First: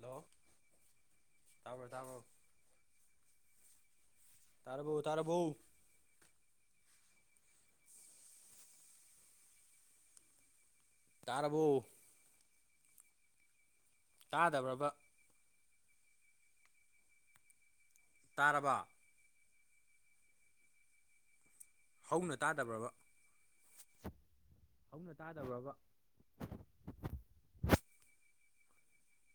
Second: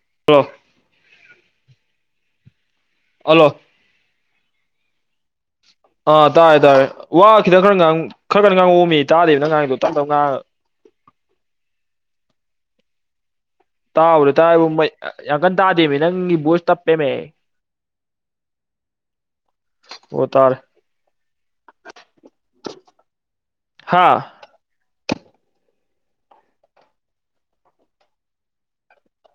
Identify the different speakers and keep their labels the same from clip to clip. Speaker 1: Hello ꯇꯥꯕ꯭ꯔꯣ ꯇꯥꯕ꯭ꯔꯣ꯫
Speaker 2: Hello.
Speaker 1: ꯇꯥꯔꯕꯣ ꯇꯥꯔꯕꯣ꯫
Speaker 2: ꯑꯥ ꯇꯥꯔꯦ ꯇꯥꯔꯦ ꯋꯥ ꯈꯤꯇꯪ ꯀꯟ ꯉꯥꯡ ꯈꯔ ꯀꯥꯟ ꯉꯥꯡꯉꯛ ꯑꯣꯃꯤ ꯇꯥꯗꯦꯕꯅ ꯅꯪ ꯉꯥꯡꯉꯤꯗꯣ ꯇꯝ ꯇꯝ ꯉꯥꯡꯉꯥꯒ꯫
Speaker 1: ꯇꯥꯔꯕꯣ꯫
Speaker 2: ꯇꯥꯎꯕꯗ ꯇꯥꯌꯦꯕ
Speaker 1: ꯇꯥꯗꯕ꯭ꯔꯕ
Speaker 2: ꯌꯥꯝ ꯀꯟ ꯇꯥꯗꯦꯃꯤ ꯅꯪꯒꯤ ꯕꯣꯁ ꯇꯞꯄꯦꯃꯦ꯫
Speaker 1: ꯇꯥꯔꯕꯣ꯫
Speaker 2: ꯑꯣ ꯇꯔꯦ꯫
Speaker 1: ꯍꯧꯅ ꯇꯥꯗꯕ꯭ꯔꯕ
Speaker 2: ꯍꯥ
Speaker 1: ꯍꯧꯅ ꯇꯥꯗꯕ꯭ꯔꯕ꯫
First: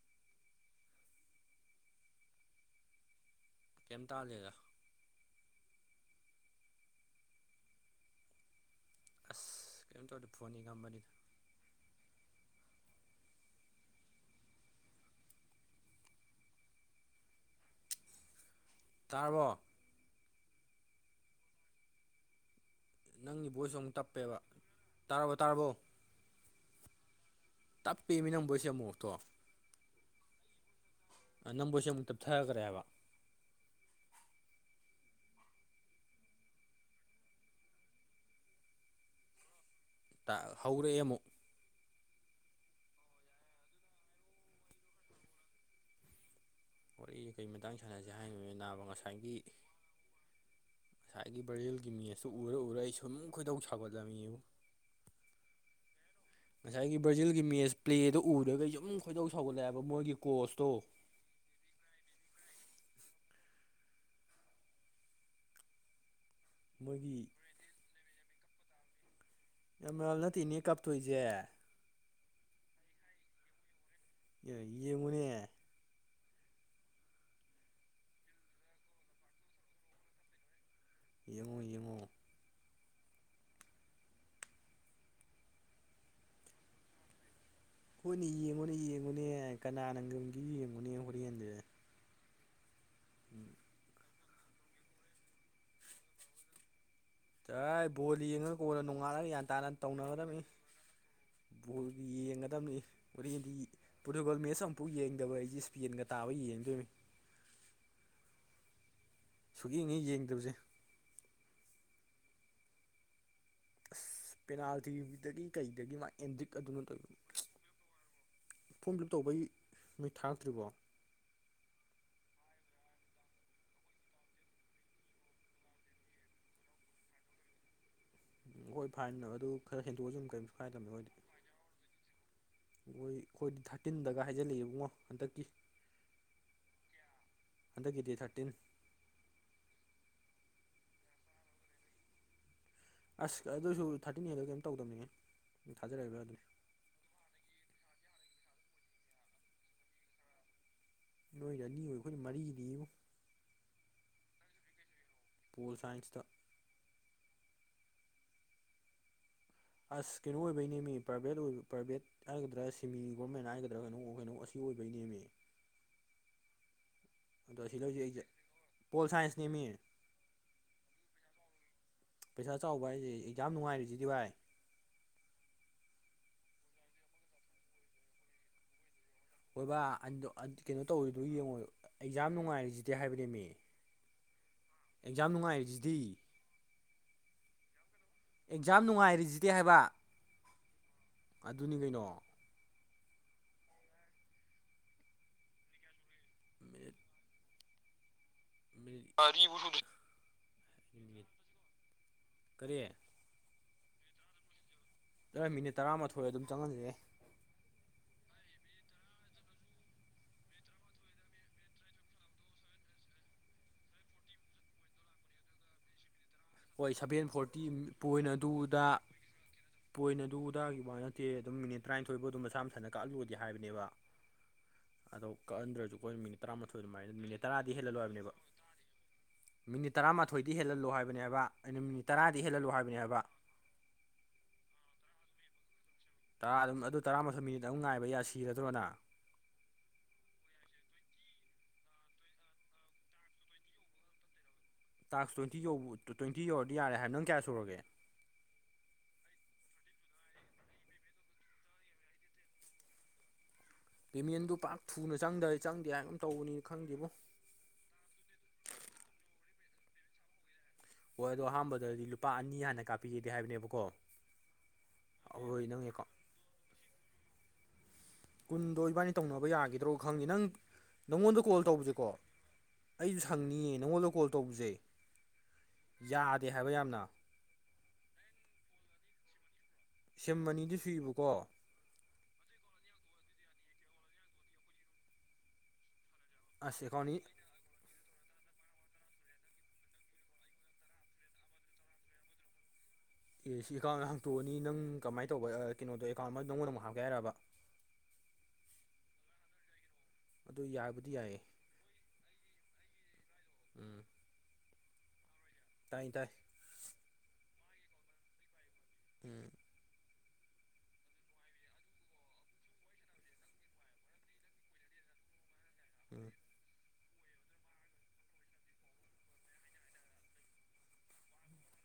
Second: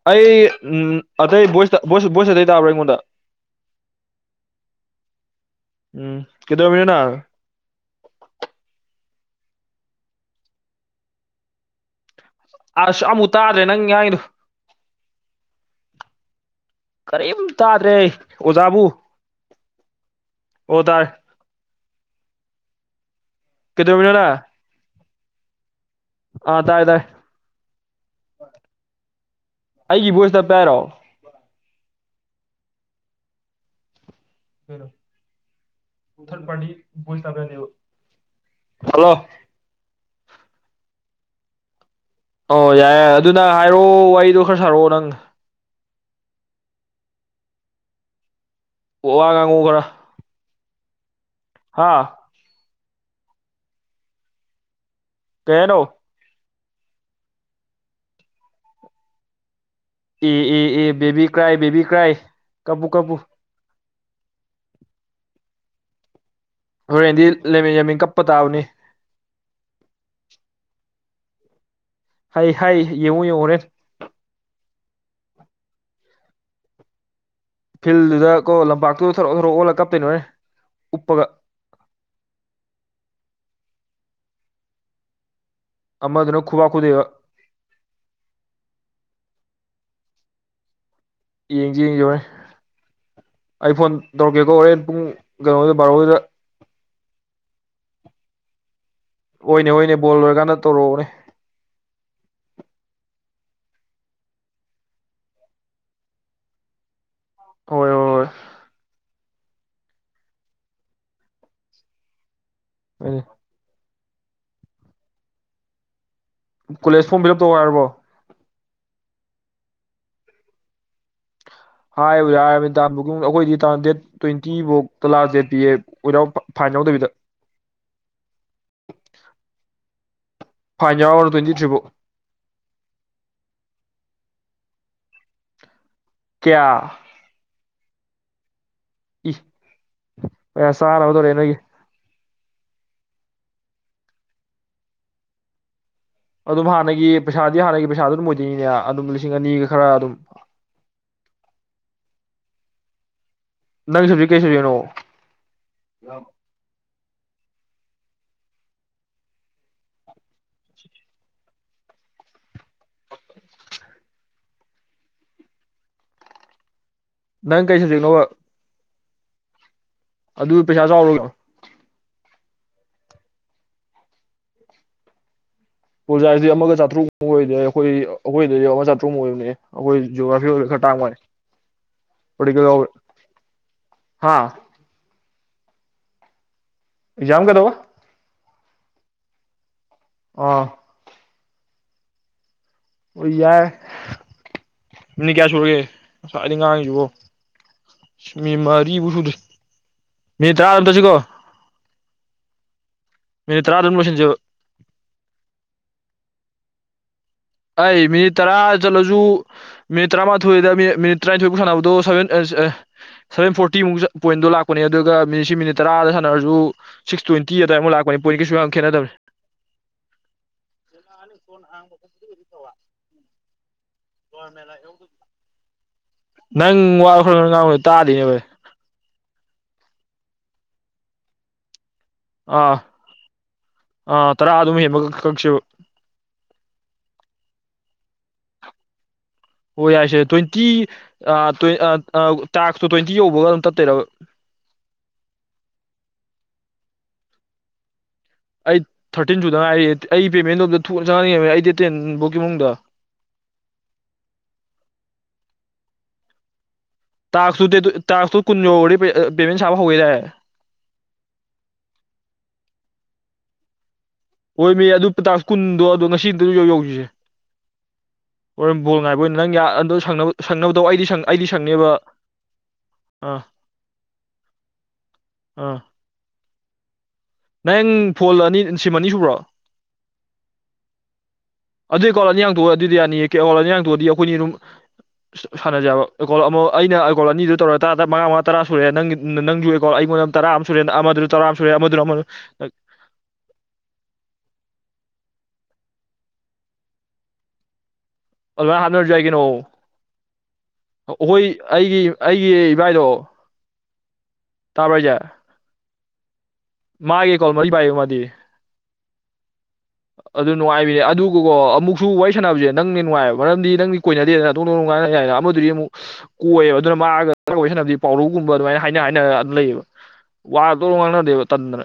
Speaker 2: ꯑꯩ ꯎꯝ ꯑꯇꯩ ꯕꯣꯏꯁ ꯕꯣꯏꯁ ꯑꯇꯩ ꯇꯥꯕ꯭ꯔꯥ ꯑꯩꯉꯣꯟꯗ꯫
Speaker 1: ꯀꯩꯝ ꯇꯥꯗꯦꯗ꯫
Speaker 2: ꯎꯝ ꯀꯗꯔꯃꯤꯅꯣ ꯅꯪ꯫
Speaker 1: ꯑꯁ ꯀꯩꯝ ꯇꯧꯗ ꯐꯣꯟ ꯌꯦꯡꯉꯝꯕꯅꯤꯗ꯫
Speaker 2: ꯑꯁ ꯑꯃꯨꯛ ꯇꯥꯗꯔꯦ ꯅꯪ ꯉꯥꯡꯉꯤꯗꯣ꯫ ꯀꯔꯤꯝ ꯇꯥꯗ꯭ꯔꯦ ꯑꯣꯖꯥꯕꯨ꯫
Speaker 1: ꯇꯥꯔꯕꯣ꯫
Speaker 2: ꯑꯣ ꯇꯔꯦ꯫
Speaker 1: ꯅꯪꯒꯤ ꯚꯣꯏꯁꯁꯨ ꯑꯃꯨꯛ ꯇꯞꯄꯦꯕ ꯇꯥꯔꯕꯣ ꯇꯥꯔꯕꯣ꯫
Speaker 2: ꯑꯥ ꯇꯥꯔꯦ ꯇꯥꯔꯦ꯫
Speaker 1: ꯇꯞꯄꯦ ꯃꯤ ꯅꯪ ꯕꯣꯏꯁꯁꯦ ꯑꯃꯨꯣꯛ ꯃꯣꯛꯇꯣ꯫
Speaker 2: ꯑꯩꯒꯤ ꯚꯣꯏꯁ ꯇꯞꯄꯦ ꯍꯥꯏꯔꯣ꯫
Speaker 1: ꯑ ꯅꯡ ꯕꯣꯏꯁꯁꯦ ꯑꯃꯨꯛ ꯇꯞꯊꯈ꯭ꯔꯦ ꯍꯥꯏꯕ
Speaker 2: ꯊꯤꯔꯗ ꯄꯥꯔꯇꯤ ꯕꯣꯏꯁ ꯇꯥꯕ ꯌꯥꯗꯦꯕ ꯍꯂꯣ [unintelligible]
Speaker 1: ꯇ ꯍꯧꯔꯛꯑꯦ ꯑꯃꯨꯛ
Speaker 2: ꯑꯣ ꯌꯥꯏꯔꯦ ꯑꯗꯨꯅ ꯍꯥꯏꯔꯛꯑꯣ ꯋꯥꯔꯤꯗꯣ ꯈꯔ ꯁꯥꯔꯛꯑꯣ ꯅꯪ
Speaker 1: ꯋꯥꯔꯤ ꯀꯔꯤ ꯃꯇꯥꯡ ꯁꯥꯟꯅꯁꯤ ꯍꯥꯏꯅꯣꯅꯦ ꯅꯥꯕ
Speaker 2: ꯑꯣ ꯋꯥ
Speaker 1: ꯉꯁꯥꯏꯒꯤ
Speaker 2: ꯉꯥꯡꯉꯨ ꯈꯔ
Speaker 1: ꯉꯁꯥꯏꯒꯤ ꯕꯥꯔꯖꯤꯜꯒꯤ
Speaker 2: ꯍꯥ
Speaker 1: ꯃꯦꯠꯁ ꯇꯨ ꯎꯔ ꯎꯔ ꯑꯩ ꯁꯨꯝ ꯈꯣꯏꯗꯧ ꯁꯥꯥꯎꯒꯠꯂꯝꯃꯤꯕꯨ
Speaker 2: ꯀꯩ ꯍꯥꯏ ꯅꯣ
Speaker 1: ꯉꯁꯥꯏꯒꯤ ꯕ꯭ꯔꯥꯖꯤꯜꯒꯤ ꯃꯦꯠꯁ ꯄ꯭ꯂꯦꯗꯣ ꯎꯔꯒ ꯌꯨꯝ ꯈꯣꯏꯗꯧ ꯁꯧꯒꯠꯂꯛꯑꯦꯕ ꯃꯣꯏꯒꯤ
Speaker 2: ꯑꯦ ꯑꯦ
Speaker 1: ꯀꯣꯁꯇꯣ
Speaker 2: ꯑꯦ ꯕꯦꯕꯤ ꯀ꯭ꯔꯥꯏ ꯕꯦꯕꯤ ꯀ꯭ꯔꯥꯏ ꯀꯞꯄꯨ ꯀꯞꯄꯨ
Speaker 1: ꯃꯣꯏꯒꯤ
Speaker 2: ꯍꯣꯔꯦꯟꯗꯤ ꯂꯃꯤꯟ ꯌꯥꯃꯤꯡ ꯀꯞꯄ ꯇꯥꯕꯅꯤ
Speaker 1: ꯌꯥꯃꯜ ꯅꯠꯇꯦꯅꯦ ꯀꯥꯞꯇꯣꯏꯁꯦ
Speaker 2: ꯍꯥꯏ ꯍꯥꯏ ꯌꯦꯡꯉꯨ ꯌꯦꯡꯉꯨ ꯍꯨꯔꯦꯟ
Speaker 1: ꯑꯦ ꯌꯦꯡꯉꯨꯅꯦ
Speaker 2: ꯐꯤꯜꯗꯨꯗ ꯀꯣ ꯂꯝꯄꯥꯛꯇꯨ ꯊꯔꯣ ꯊꯥꯔꯣ ꯑꯣꯜꯂ ꯀꯞꯇꯣꯏ ꯅꯦ ꯍꯧꯔꯦꯟ ꯎꯞꯄ
Speaker 1: ꯌꯦꯉꯣ ꯌꯦꯉꯣ
Speaker 2: ꯑꯃꯗꯨꯅ ꯈꯨꯕꯥꯛ ꯈꯨꯗꯣꯏꯕ
Speaker 1: ꯍꯣꯏꯅꯦ ꯌꯦꯡꯉꯨꯅꯦ ꯌꯦꯡꯉꯨꯅꯦ ꯀꯅꯥ ꯉꯝꯒꯤ ꯌꯦꯡꯉꯨꯅꯦ ꯍꯣꯔꯦꯟꯁꯦ
Speaker 2: ꯌꯦꯡꯖꯤ ꯌꯦꯡꯖꯤ ꯍꯣꯔꯦꯟ
Speaker 1: ꯎꯝ [unintelligible]
Speaker 2: ꯑꯩ ꯐꯣꯟ ꯇꯧꯔꯛꯀꯦꯀꯣ ꯍꯣꯔꯦꯟ ꯄꯨꯡ ꯀꯩꯅꯣꯗ ꯕꯥꯔꯣꯒꯤꯗ
Speaker 1: ꯇꯥꯏ ꯕꯣꯜ ꯌꯦꯡꯉꯒ ꯀꯣꯟꯅ ꯅꯣꯡꯉꯥꯜꯂꯒ ꯒ꯭ꯌꯥꯟ ꯇꯥꯅ
Speaker 2: ꯍꯣꯏꯅꯦ ꯍꯣꯏꯅꯦ ꯕꯣꯜ
Speaker 1: ꯇꯧꯅꯒꯗꯝꯃꯤ
Speaker 2: ꯂꯣꯏꯔꯀꯥꯟꯗ ꯇꯧꯔꯛꯑꯣꯅꯦ
Speaker 1: ꯕꯣꯜꯒꯤ ꯌꯦꯡꯒꯗꯕꯅꯤ ꯍꯣꯔꯦꯟꯗꯤ ꯐꯨꯠꯕꯣꯜ ꯃꯦꯠꯆ ꯑꯃꯨꯐꯥꯎ ꯌꯦꯡꯗꯕ ꯑꯩꯁꯦ ꯏꯁꯄꯦꯟꯒ ꯇꯥꯕ ꯌꯦꯡꯗꯣꯏꯅꯤ
Speaker 2: ꯍꯣꯏ ꯍꯣꯏ ꯍꯣꯏ
Speaker 1: ꯁꯨꯛ ꯌꯦꯡꯉꯤ ꯌꯦꯡꯗꯕꯁꯦ
Speaker 2: ꯍꯣꯏꯅꯦ
Speaker 1: ꯑꯁ ꯄꯦꯅꯥꯜꯇꯤꯗꯒꯤ ꯀꯩꯗꯒꯤ ꯃꯥꯏ
Speaker 2: ꯀꯣꯂꯦꯖ ꯐꯣꯝ ꯐꯤꯑꯞ ꯇꯧ ꯍꯥꯏꯔꯕꯣ
Speaker 1: ꯐꯣꯝ ꯐꯤꯜꯞ ꯇꯧꯕꯩ ꯅꯣꯏ ꯊꯥꯇ꯭ꯔꯤꯕꯣ
Speaker 2: ꯍꯥꯏꯕꯨꯗꯤ ꯍꯥꯏꯔꯕꯃꯤꯅꯤ ꯇꯛ ꯑꯩꯈꯣꯏꯗꯤ ꯇꯝ ꯗꯦꯠ ꯇ꯭ꯋꯦꯟꯇꯤꯐꯧ ꯂꯥꯛꯁ ꯗꯦꯠ ꯄꯤ ꯑꯦ ꯐꯥꯏꯟ ꯌꯥꯎꯗꯕꯤꯗ
Speaker 1: ꯍꯣꯏ ꯐꯥꯏꯟ ꯑꯗꯨ ꯈꯔ ꯍꯦꯟꯗꯣꯛꯑꯁꯨꯨꯝ ꯀꯔꯤꯝ ꯁꯨ ꯈꯥꯏꯗꯕꯃꯤ
Speaker 2: ꯐꯥꯏꯟ
Speaker 1: ꯃꯣꯏꯗꯤ
Speaker 2: ꯌꯥꯎꯔꯒꯅ ꯇ꯭ꯋꯦꯟꯇꯤ ꯊ꯭ꯔꯤꯕꯧ
Speaker 1: ꯃꯣꯏ ꯑꯩꯈꯣꯏꯗꯤ ꯊꯥꯔꯇꯤꯟꯗꯒ ꯍꯥꯏꯖꯤꯜꯂꯛꯑꯦ ꯏꯕꯉꯣ ꯍꯟꯗꯛꯀꯤ
Speaker 2: ꯀꯌꯥ
Speaker 1: ꯍꯟꯗꯛꯀꯤ ꯗꯤꯠ ꯊꯥꯔꯇꯤꯟ
Speaker 2: ꯏ ꯍ ꯁꯅꯕ ꯇꯧꯔꯦ ꯅꯣꯏꯒꯤ [unintelligible]
Speaker 1: ꯑꯁ ꯑꯗꯨꯁꯨ ꯊꯥꯔꯇꯤꯟ ꯍꯦꯟꯂ ꯀꯩꯝ ꯇꯧꯗꯕꯅꯤ ꯍꯦ ꯊꯥꯖꯔꯛꯏꯕ ꯑꯗꯨꯅꯤ
Speaker 2: ꯑꯗꯨꯝ ꯍꯥꯟꯅꯒꯤ ꯄꯩꯁꯥꯗꯤ ꯍꯥꯟꯅꯒꯤ ꯄꯩꯁꯥꯗꯨ ꯑꯗꯨꯝ ꯑꯣꯏꯗꯣꯏꯅꯤꯅꯦ ꯑꯗꯨꯝ ꯂꯤꯁꯤꯡ ꯑꯅꯤꯒ ꯈꯔ ꯑꯗꯨꯝ
Speaker 1: ꯅꯣꯏꯗ ꯑꯅꯤ ꯑꯣꯏ ꯑꯩꯈꯣꯏꯅ ꯃꯔꯤꯅꯤ ꯏꯕꯨꯡꯉꯣ
Speaker 2: ꯅꯪ ꯁꯖꯦꯛ ꯀꯩ ꯁꯖꯤꯛꯅꯣ
Speaker 1: ꯄꯣꯜ ꯁꯥꯏꯟꯁꯇ ꯑꯁ ꯀꯩꯅꯣ ꯑꯣꯏꯕꯩꯅꯦꯃꯤ ꯄ꯭ꯔꯥꯏꯚꯦꯠ ꯑꯣꯏꯕ ꯄ꯭ꯔꯥꯏꯚꯦꯠ ꯍꯥꯏꯒꯗ꯭ꯔꯥ ꯁꯤꯃꯤ ꯒꯣꯔꯃꯦꯟ ꯍꯥꯏꯒꯗ꯭ꯔꯥ ꯀꯩꯅꯣ ꯀꯩꯅꯣ ꯑꯁꯤ ꯑꯣꯏꯕꯒꯤꯅꯦꯝꯃꯤ ꯑꯗꯣ
Speaker 2: ꯅꯪ ꯀꯩ
Speaker 1: ꯁꯤꯗ ꯍꯧꯁꯤꯛ ꯑꯩꯁꯦ
Speaker 2: ꯁꯕꯖꯦꯛꯅꯣꯕ
Speaker 1: ꯄꯣꯜ ꯁꯥꯏꯟꯁꯅꯦ ꯃꯤ [unintelligible]
Speaker 2: ꯑꯗꯨ ꯄꯩꯁꯥ ꯆꯥꯎꯔꯣꯏ
Speaker 1: ꯄꯩꯁꯥ ꯆꯥꯎꯕ ꯍꯥꯏꯁꯦ ꯑꯦꯛꯖꯥꯝ ꯅꯨꯡꯉꯥꯏꯔꯤꯁꯤꯗꯤ ꯚꯥꯏ
Speaker 2: ꯄ꯭ꯔꯣꯖꯥꯒꯤꯗꯤ ꯑꯃ ꯆꯥꯇ꯭ꯔꯨꯛ ꯃꯨꯛ ꯑꯣꯏꯗꯥꯏ ꯑꯩꯈꯣꯏ ꯑꯩꯈꯣꯏꯗꯗꯤ ꯑꯃ ꯆꯥ ꯇ꯭ꯔꯨꯛ ꯑꯣꯏꯕꯅꯦ
Speaker 1: ꯍꯣꯏ ꯕꯥ
Speaker 2: ꯑꯦ ꯖꯣꯒ꯭ꯔꯥꯐꯤ ꯑꯣꯏꯕꯩ
Speaker 1: ꯀꯩꯅꯣ
Speaker 2: ꯈꯔ ꯇꯥꯡꯕꯩꯋꯅꯦ
Speaker 1: ꯇꯧꯔꯤꯗꯨ ꯌꯦꯡꯉꯣ ꯑꯦꯛꯖꯥꯝ
Speaker 2: ꯄ꯭ꯔꯥꯛꯇꯤꯀꯦꯜ
Speaker 1: ꯅꯨꯡꯉꯥꯏꯔꯤꯁꯤꯗꯤ
Speaker 2: ꯌꯥꯎꯕꯩ
Speaker 1: ꯍꯥꯏꯕꯅꯦꯃꯤ
Speaker 2: ꯍꯥꯥ
Speaker 1: ꯑꯦꯛꯖꯥꯝ ꯅꯨꯡꯉꯥꯏꯔꯤꯁꯤꯗꯤ
Speaker 2: ꯑꯦꯛꯖꯥꯝ ꯀꯩꯗꯧꯕ
Speaker 1: ꯑꯦꯛꯖꯥꯝ ꯅꯨꯡꯉꯥꯏꯔꯤꯁꯤꯗꯤ ꯍꯥꯏꯕ
Speaker 2: ꯑꯥ
Speaker 1: ꯑꯗꯨꯅꯤ ꯀꯩꯅꯣ
Speaker 2: ꯍꯣꯏ ꯌꯥꯏ ꯃꯤꯅꯤꯠ ꯀꯌꯥ ꯁꯨꯔꯒꯦ ꯉꯁꯥꯏꯗꯩ ꯉꯥꯡꯉꯤꯁꯤꯕꯨ
Speaker 1: ꯃꯤꯅꯤꯠ ꯃꯔꯤꯐꯧ ꯁꯨꯗ꯭ꯔꯤ
Speaker 2: ꯃꯤꯅꯤꯠ ꯇꯔꯥ ꯑꯗꯨꯝ ꯆꯠꯁꯤꯀꯣ
Speaker 1: ꯃꯤꯅꯤꯠ ꯀꯔꯤ
Speaker 2: ꯃꯤꯅꯤꯠ ꯇꯔꯥꯗ ꯑꯗꯨꯝ ꯂꯣꯏꯁꯤꯟꯁꯦꯕ
Speaker 1: ꯆꯥꯍꯣꯏ ꯃꯤꯅꯤꯠ ꯇꯔꯥꯃꯥꯊꯣꯏ ꯑꯗꯨꯝ ꯆꯪꯍꯟꯁꯦꯍꯦ
Speaker 2: ꯍꯥꯏ ꯃꯤꯅꯤꯠ ꯇꯔꯥ ꯆꯠꯂꯁꯨ ꯃꯤꯅꯤꯠ ꯇꯔꯥꯃꯊꯣꯏꯗ ꯃꯤꯅꯤꯠ ꯃꯤꯅꯤꯠ ꯇꯔꯥꯅꯤꯊꯣꯏꯐꯧ ꯁꯥꯟꯅꯕꯗꯣ ꯁꯥꯕꯦꯟ ꯑꯁ ꯑꯦ ꯁꯥꯚꯦꯟ ꯐꯣꯔꯇꯤꯃꯨꯛ ꯁꯥ ꯄꯣꯏꯟꯗꯣ ꯂꯥꯛꯄꯅꯦ ꯑꯗꯨꯒ ꯃꯤꯅꯤꯠꯁꯤ ꯃꯤꯅꯤꯠ ꯇꯔꯥꯗ ꯁꯥ ꯅꯔꯁꯨ
Speaker 1: ꯍꯣꯏ
Speaker 2: ꯁꯤꯛꯁ
Speaker 1: ꯁꯚꯦꯟ ꯐꯣꯔꯇꯤ
Speaker 2: ꯇ꯭ꯋꯦꯟꯇꯤ ꯑꯗꯥꯏ ꯃꯨꯛ ꯂꯥꯛꯄꯅꯦ ꯄꯣꯏꯟ ꯀꯩꯁꯨ ꯌꯥꯝ
Speaker 1: ꯑꯗꯨꯗ
Speaker 2: ꯈꯦꯠꯅꯗꯕꯅꯦ
Speaker 1: ꯄꯣꯏꯟ ꯑꯗꯨꯗꯥꯒꯤ ꯋꯥ ꯅꯠꯇꯤꯌꯦ ꯑꯗꯨꯝ ꯃꯤꯅꯤꯠ ꯇꯔꯥꯅꯤꯊꯣꯏꯐꯧ ꯑꯗꯨꯝ ꯃꯁꯥ ꯃꯊꯟꯇ ꯀꯛꯍꯜꯂꯨꯗꯤ ꯍꯥꯏꯕꯅꯦꯕ ꯑꯗꯣ ꯀꯛꯍꯟꯗ꯭ꯔꯁꯨ ꯑꯈꯣꯏ ꯃꯤꯅꯤꯠ ꯇꯔꯥꯃꯥꯊꯣꯏ
Speaker 2: ꯅꯪ ꯋꯥ
Speaker 1: ꯑꯗꯨꯃꯥꯏꯅ
Speaker 2: ꯈꯔ
Speaker 1: ꯃꯤꯅꯤꯠ
Speaker 2: ꯈꯔ
Speaker 1: ꯇꯔꯥꯗꯤ
Speaker 2: ꯉꯥꯡꯕꯗꯣ
Speaker 1: ꯍꯦꯜꯂꯜꯂꯣ
Speaker 2: ꯇꯥꯗꯦꯅꯦ
Speaker 1: ꯍꯥꯏꯕꯅꯦꯕ
Speaker 2: ꯚꯥꯏ
Speaker 1: ꯃꯤꯅꯤꯠ ꯇꯔꯥꯃꯥꯊꯣꯏꯗꯤ ꯍꯦꯜꯍꯜꯂꯣ ꯍꯥꯏꯕꯅꯦ ꯍꯥꯏꯕ ꯑꯩꯅ ꯃꯤꯅꯤꯠ ꯇꯔꯥꯗꯤ ꯍꯦꯜꯍꯜꯂꯨ
Speaker 2: ꯑꯥ
Speaker 1: ꯍꯥꯏꯕꯅꯦ ꯍꯥꯏꯕ [inaudible]
Speaker 2: ꯑꯥ ꯇꯔꯥ ꯑꯗꯨꯝ ꯍꯦꯟꯕ ꯀꯛ- ꯀꯛꯁꯦꯕ
Speaker 1: ꯇꯔꯥ ꯑꯗꯨꯝ ꯑꯗꯣ ꯇꯔꯥꯃꯊꯣꯏ ꯃꯤꯅꯤꯠ ꯑꯃꯨꯛ ꯉꯥꯏꯕ ꯌꯥ ꯁꯤꯔꯗ꯭ꯔꯣ ꯅꯥ
Speaker 2: ꯍꯣꯏ ꯌꯥꯏꯁꯦ ꯇ꯭ꯋꯦꯟꯇꯤ ꯑꯥ ꯇ꯭ꯋꯦꯟ ꯑꯥ ꯑꯥ ꯇꯥꯛꯇꯣ ꯇ꯭ꯋꯦꯟꯇꯤ ꯌꯧꯕꯒ ꯑꯗꯨꯝ ꯇꯠꯇꯣꯏꯔꯕ
Speaker 1: ꯇꯥꯛꯁ ꯇ꯭ꯋꯦꯟꯇꯤ ꯌꯧ ꯇ꯭ꯋꯦꯟꯇꯤ ꯌꯧꯔꯗꯤ ꯌꯥꯔꯦ ꯍꯥꯏꯕ ꯅꯪ ꯀꯌꯥ ꯁꯨꯔꯒꯦ
Speaker 2: ꯑꯩ ꯊꯥꯔꯇꯤꯟ ꯁꯨꯗ ꯉꯥꯏꯔꯤꯌꯦ ꯑꯩꯒꯤ ꯄꯦꯃꯦꯟꯗꯣ ꯑꯝꯇꯥ ꯊꯨꯅ ꯆꯪꯍꯟꯅꯤꯡꯉꯦꯃꯦ ꯑꯩ ꯗꯦꯠ ꯇꯦꯟꯐꯧꯀꯤꯃꯨꯡꯗ
Speaker 1: ꯄꯦꯃꯦꯟꯗꯨ ꯄꯥꯛ ꯊꯨꯅ ꯆꯪꯗꯥ ꯆꯪꯗꯦ ꯍꯥꯏꯒꯨꯝ ꯇꯧꯕꯅꯤ ꯈꯪꯗꯦꯕꯣ
Speaker 2: ꯇꯥꯛꯁꯇꯨ ꯗꯦꯠꯇꯨ ꯇꯥꯛꯁꯇꯨ ꯀꯨꯟ ꯌꯧꯔꯗꯤ ꯄꯦꯃꯦꯟ ꯁꯥꯕ ꯍꯧꯋꯦꯗꯥꯏ
Speaker 1: ꯍꯣꯏ ꯑꯗꯨ ꯑꯍꯥꯟꯕꯗꯗꯤ ꯂꯨꯄꯥ ꯑꯅꯤ ꯍꯥꯟꯅ ꯀꯥꯞꯄꯛꯑꯦꯗꯤ ꯍꯥꯏꯕꯅꯦꯕꯀꯣ
Speaker 2: ꯍꯣꯏꯃꯦ ꯑꯗꯨ ꯇꯥꯛꯁ
Speaker 1: ꯑꯩꯈꯣꯏ
Speaker 2: ꯀꯨꯟꯗꯣ
Speaker 1: ꯅꯪ
Speaker 2: ꯑꯗꯣ
Speaker 1: ꯑꯦꯀꯥꯎꯟ
Speaker 2: ꯉꯁꯤ ꯑꯝꯇꯥ ꯌꯧ ꯌꯧꯁꯤꯁꯦ ꯍꯣꯔꯦꯟ
Speaker 1: ꯀꯨꯟꯗꯣ
Speaker 2: ꯕꯣꯜ
Speaker 1: ꯏꯕꯥꯅꯤ
Speaker 2: ꯉꯥꯏꯕ ꯑꯣꯏꯅ
Speaker 1: ꯇꯧꯅꯕ
Speaker 2: ꯅꯪ ꯌꯥ
Speaker 1: ꯌꯥꯒꯤꯗ꯭ꯔꯣ
Speaker 2: ꯑꯗꯣ
Speaker 1: ꯈꯪꯗꯦ
Speaker 2: ꯁꯪꯅꯕ
Speaker 1: ꯅꯪ
Speaker 2: ꯁꯪꯅꯕꯗꯧ ꯑꯩꯗꯤ ꯁꯪ
Speaker 1: ꯅꯪꯉꯣꯟꯗ
Speaker 2: ꯑꯩꯗꯤ
Speaker 1: ꯀꯣꯜ
Speaker 2: ꯁꯪꯅꯦꯕ
Speaker 1: ꯇꯧꯕꯁꯦꯀꯣ ꯑꯩꯁꯨ
Speaker 2: ꯑꯥ
Speaker 1: ꯁꯪꯅꯤꯌꯦ ꯅꯪꯉꯣꯟꯗ ꯀꯣꯜ ꯇꯧꯕꯁꯦ
Speaker 2: ꯑꯥ
Speaker 1: ꯌꯥꯗꯦ ꯍꯥꯏꯕ ꯌꯥꯝꯅ
Speaker 2: ꯅꯪ ꯐꯣꯜ ꯑꯅꯤ ꯁꯤꯝ ꯑꯅꯤ ꯁꯨꯕ꯭ꯔꯣ
Speaker 1: ꯁꯤꯝ ꯑꯅꯤꯗꯤ ꯁꯨꯏꯕꯀꯣ
Speaker 2: ꯑꯗꯨꯏ ꯑꯦꯀꯥꯎꯟ ꯑꯅꯤ ꯍꯥꯡꯗꯣꯛꯑꯣ ꯑꯗꯨꯏꯗꯤ ꯌꯥꯅꯤꯌꯦ ꯀꯦ [unintelligible] ꯑꯅꯤ ꯍꯥꯡꯇꯣꯛꯑꯗꯤ ꯑꯩꯈꯣꯏꯅꯤ ꯑꯗꯨꯝ ꯁꯥꯟꯅꯖꯦꯕ ꯑꯦꯀꯥꯎꯟ ꯑꯃꯨꯛ
Speaker 1: ꯑꯁ
Speaker 2: ꯑꯩꯅ
Speaker 1: ꯑꯦꯀꯥꯎꯟꯅꯤ
Speaker 2: ꯑꯦꯀꯥꯋꯜ ꯑꯅꯤꯗꯨ ꯇꯧꯔꯛ ꯇꯔꯥ ꯇꯔꯥ ꯃꯉꯥ ꯃꯉꯥ ꯇꯔꯥ ꯁꯨꯔꯦ ꯅꯪꯒꯤ ꯅꯅꯪꯖꯨ ꯑꯦꯀꯥꯎꯟ ꯑꯩꯉꯣꯟꯗ ꯇꯔꯥ ꯑꯃ ꯁꯨꯔꯦ ꯑꯃꯗꯨꯅ ꯇꯔꯥ ꯑꯃꯨꯛ ꯁꯨꯔꯦ ꯑꯃꯗꯨꯅ ꯑꯃ [unintelligible]
Speaker 1: ꯑꯦ ꯁꯤ ꯑꯦꯀꯥꯎꯟ ꯍꯥꯡꯇꯣꯛꯑꯅꯤ ꯅꯪ ꯀꯃꯥꯏ ꯇꯧꯕ ꯀꯩꯅꯣꯗꯣ ꯑꯦꯀꯥꯎꯟ ꯑꯃ ꯅꯉꯣꯟꯗ ꯑꯃꯨꯛ ꯍꯥꯞꯀꯦ ꯍꯥꯏꯔꯕ
Speaker 2: ꯑꯗꯨꯃꯥꯏꯅ ꯍꯥꯞꯅꯔꯨꯁꯨ ꯀꯩꯅꯣ
Speaker 1: ꯑꯗꯨ ꯌꯥꯕꯨꯗꯤ ꯌꯥꯏꯌꯦ
Speaker 2: ꯑꯩꯈꯣꯏ ꯑꯩꯒꯤ ꯑꯩꯒꯤ ꯏꯕꯥꯏꯗꯣ
Speaker 1: ꯎꯝ
Speaker 2: ꯇꯥꯕ꯭ꯔꯥ ꯍꯥꯏꯖꯦ
Speaker 1: ꯇꯥꯏ ꯇꯥꯏ
Speaker 2: ꯃꯥꯒꯤ ꯑꯦꯀꯥꯎꯟ ꯃꯔꯤ ꯄꯥꯏꯌꯦ ꯃꯥꯗꯤ
Speaker 1: ꯎꯝ
Speaker 2: ꯑꯗꯨ ꯅꯨꯡꯉꯥꯏꯕꯤ꯭ꯅꯦ ꯑꯗꯨꯒꯀꯣ ꯑꯃꯨꯛꯁꯨ ꯋꯥꯔꯤ ꯁꯥꯟꯅꯕꯁꯦ ꯅꯪꯅꯥ ꯍꯦꯟꯅ ꯅꯨꯡꯉꯥꯏꯕ ꯃꯔꯝꯗꯤ ꯅꯪꯗꯤ ꯀꯣꯏꯅꯗꯦꯗꯅ ꯗꯣꯡ ꯗꯣꯡ ꯗꯣꯡ ꯉꯥꯡꯅ ꯌꯥꯏꯅ ꯑꯃꯗꯨꯗꯤ ꯑꯃꯨꯛ
Speaker 1: ꯎꯝ
Speaker 2: ꯀꯣꯏꯌꯦꯕ ꯑꯗꯨꯅ ꯃꯥꯒ ꯋꯥꯔꯤ ꯁꯥꯟꯅꯕꯗꯤ ꯄꯥꯎꯔꯧꯒꯨꯝꯕ ꯑꯗꯨꯃꯥꯏꯅ ꯍꯥꯏꯅ ꯍꯥꯏꯅ ꯑꯗꯨꯝ ꯂꯩꯌꯦꯕ ꯋꯥ ꯗꯣꯡ ꯗꯣꯡ ꯉꯥꯡꯅꯗꯦꯕ ꯇꯟꯗꯅ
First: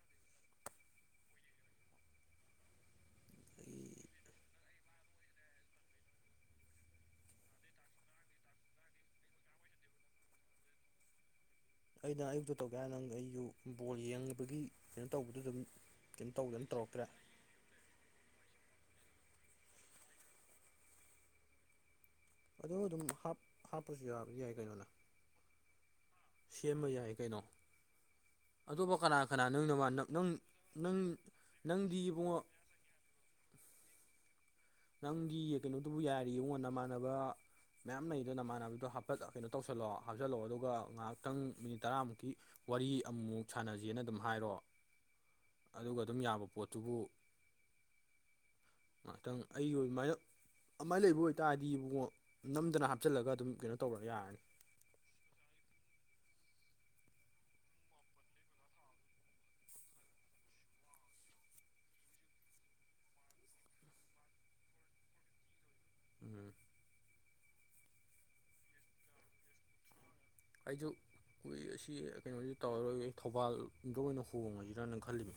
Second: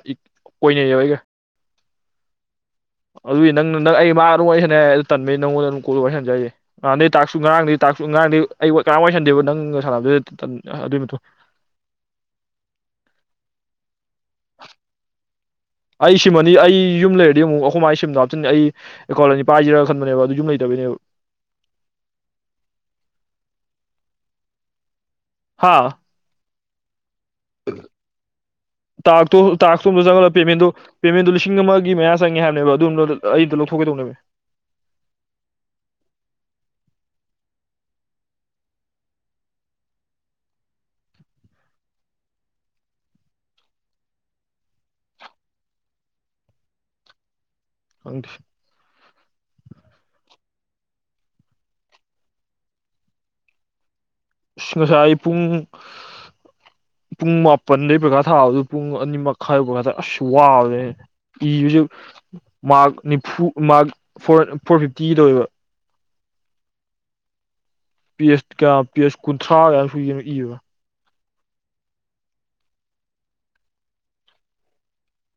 Speaker 2: ꯀꯣꯏꯅꯩꯌꯦꯕ ꯑꯩꯒ ꯑꯗꯨꯏ ꯅꯪꯅ ꯅꯪ ꯑꯩ ꯃꯥ ꯑꯗꯨ ꯋꯔꯤ ꯁꯥꯟꯅꯩ ꯑꯗꯨ ꯇꯟꯕꯩ ꯅꯪꯉꯣꯟꯗ ꯀꯣꯜ ꯋꯥꯔꯤ ꯁꯥꯟꯅꯖꯦ ꯍꯥꯏꯖꯦ ꯉꯥꯟꯗꯦ ꯇꯥꯛꯁꯨ ꯉꯔꯥꯡꯗꯤ ꯇꯥꯛꯁꯨ ꯉꯔꯥꯡꯗꯤ ꯑꯩ ꯀꯔꯝ ꯋꯥ ꯑꯣꯏꯁꯟꯗꯦꯕ ꯅꯪꯒ ꯁꯥꯟꯅꯕꯗꯨꯗ ꯑꯗꯨꯒꯤ ꯃꯇꯨꯡ
Speaker 1: ꯑꯩꯅ ꯑꯌꯨꯛꯇꯨ ꯇꯧꯒꯦ ꯍꯥꯏꯟꯅ ꯅꯪ ꯑꯩꯁꯨ ꯕꯣꯜ ꯌꯦꯡꯉꯤꯕꯒꯤ ꯀꯩꯅꯣ ꯇꯧꯕꯗꯨ ꯑꯗꯨꯝ
Speaker 2: ꯑꯩ
Speaker 1: ꯀꯩꯅꯣ
Speaker 2: ꯁꯤꯃꯅꯤ
Speaker 1: ꯇꯧꯗꯅ
Speaker 2: ꯑꯩ
Speaker 1: ꯇꯧꯔꯛꯇ꯭ꯔꯦ
Speaker 2: ꯌꯨꯝ ꯂꯩ ꯑꯗꯨ ꯑꯃꯨꯛ ꯑꯩꯈꯣꯏ ꯃꯥꯏ ꯁꯤꯝꯗ ꯍꯥꯞꯇꯤꯟꯅꯤ ꯑꯩ ꯑꯦꯀꯥꯎꯟ ꯑꯅꯤ ꯄꯥꯏꯁꯤꯔꯒ ꯈꯟꯕꯅꯦꯕ ꯑꯗꯨ ꯌꯨꯝ ꯂꯩꯇꯕꯩꯅꯦꯕ
Speaker 1: ꯑꯗꯣ ꯑꯗꯨꯝ ꯍꯥꯞꯄꯁꯨ ꯌꯥꯕ ꯌꯥꯏ ꯀꯩꯅꯣꯅ
Speaker 2: ꯍꯥꯥ
Speaker 1: ꯁꯦꯝꯕ ꯌꯥꯏ ꯀꯩꯅꯣ
Speaker 2: [unintelligible]
Speaker 1: [inaudible] ꯀꯅꯥ
Speaker 2: ꯇꯇꯣ
Speaker 1: ꯀꯅꯥ ꯅꯪ ꯅꯃꯥ
Speaker 2: ꯇꯥꯛꯇꯣꯝꯗ ꯆꯪꯍꯂ
Speaker 1: ꯅꯪ
Speaker 2: ꯄꯦꯃꯦꯟꯗꯣ
Speaker 1: ꯅꯪ
Speaker 2: ꯄꯦꯃꯦꯟꯗꯣ ꯂꯤꯁꯤꯡ ꯑꯃꯒꯤ
Speaker 1: ꯅꯪꯗꯤ
Speaker 2: ꯃꯌꯥ ꯆꯪꯉꯦ
Speaker 1: ꯏꯕꯨꯡꯉꯣ
Speaker 2: ꯍꯥꯏꯕꯅꯦꯕ ꯑꯗꯨꯝ ꯕꯗ ꯑꯩꯗꯣ ꯂꯧꯊꯣꯛꯀꯦ ꯇꯧꯕꯅꯦꯃꯤ
Speaker 1: ꯅꯪꯒꯤ ꯀꯩꯅꯣꯗꯨꯕꯨ ꯌꯥꯔꯤꯉꯣ ꯅꯃꯥꯟꯅꯕ ꯃꯌꯥꯝ ꯂꯩꯗꯣ ꯅꯃꯥꯟꯅꯕꯗꯣ ꯍꯥꯄꯦꯠ ꯀꯩꯅꯣ ꯇꯧꯁꯜꯂꯣ ꯍꯥꯞꯆꯤꯜꯂꯛꯑꯣ ꯑꯗꯨꯒ ꯉꯥꯏꯍꯥꯛꯇꯪ ꯃꯤꯅꯤꯠ ꯇꯔꯥꯃꯨꯛꯀꯤ ꯋꯥꯔꯤ ꯑꯃꯃꯨꯛ ꯁꯥꯟꯅꯖꯦꯅ ꯑꯗꯨꯝ ꯍꯥꯏꯔꯣ ꯑꯗꯨꯒ ꯑꯗꯨꯝ ꯌꯥꯕ ꯄꯣꯠꯇꯨꯕꯨ
Speaker 2: ꯈꯪꯗꯦ
Speaker 1: ꯉꯥꯏꯍꯛꯇꯪ ꯑꯩ ꯑꯗꯨꯃꯥꯏꯅ ꯑꯗꯨꯃꯥꯏꯅ ꯂꯩꯕ ꯑꯣꯏꯇꯥꯔꯗꯤ ꯏꯕꯣ ꯅꯝꯗꯅ ꯍꯥꯞꯆꯤꯜꯂꯒ ꯑꯗꯨꯝ ꯀꯩꯅꯣ ꯇꯧꯔ ꯌꯥꯔꯅꯤ
Speaker 2: ꯑ ꯉꯁꯥꯏ ꯄꯨꯡ ꯄꯨꯡ ꯃꯥꯄꯟꯗꯩ ꯄꯔꯤꯈꯌꯥ ꯊꯥꯕꯗ ꯄꯨꯡ ꯑꯅꯤ ꯑꯥꯕꯗ ꯑꯁꯨ ꯋꯔꯦ ꯏꯕꯁꯨ ꯃꯥꯔꯛ ꯅꯤꯐꯨ ꯃꯥꯔꯛ ꯐꯣꯔ ꯐꯣꯔ ꯐꯤꯞꯇꯤꯒꯤꯗꯧꯋꯦꯕ
Speaker 1: ꯎꯝ
Speaker 2: ꯄꯦꯁ ꯀꯌꯥ ꯄꯦꯁ ꯀꯨꯟꯊ꯭ꯔꯥ ꯀꯌꯥꯅꯣ ꯑꯃ ꯏꯕ
Speaker 1: ꯑꯩꯁꯨ ꯀꯨꯏꯔꯦ ꯑꯁꯤ ꯀꯩꯅꯣꯗꯤ ꯇꯧꯔꯔꯣꯏ ꯊꯧꯕꯥꯜꯗ ꯑꯣꯏꯅ ꯍꯣꯡꯉꯁꯤꯔ ꯅ ꯈꯜꯂꯤꯕ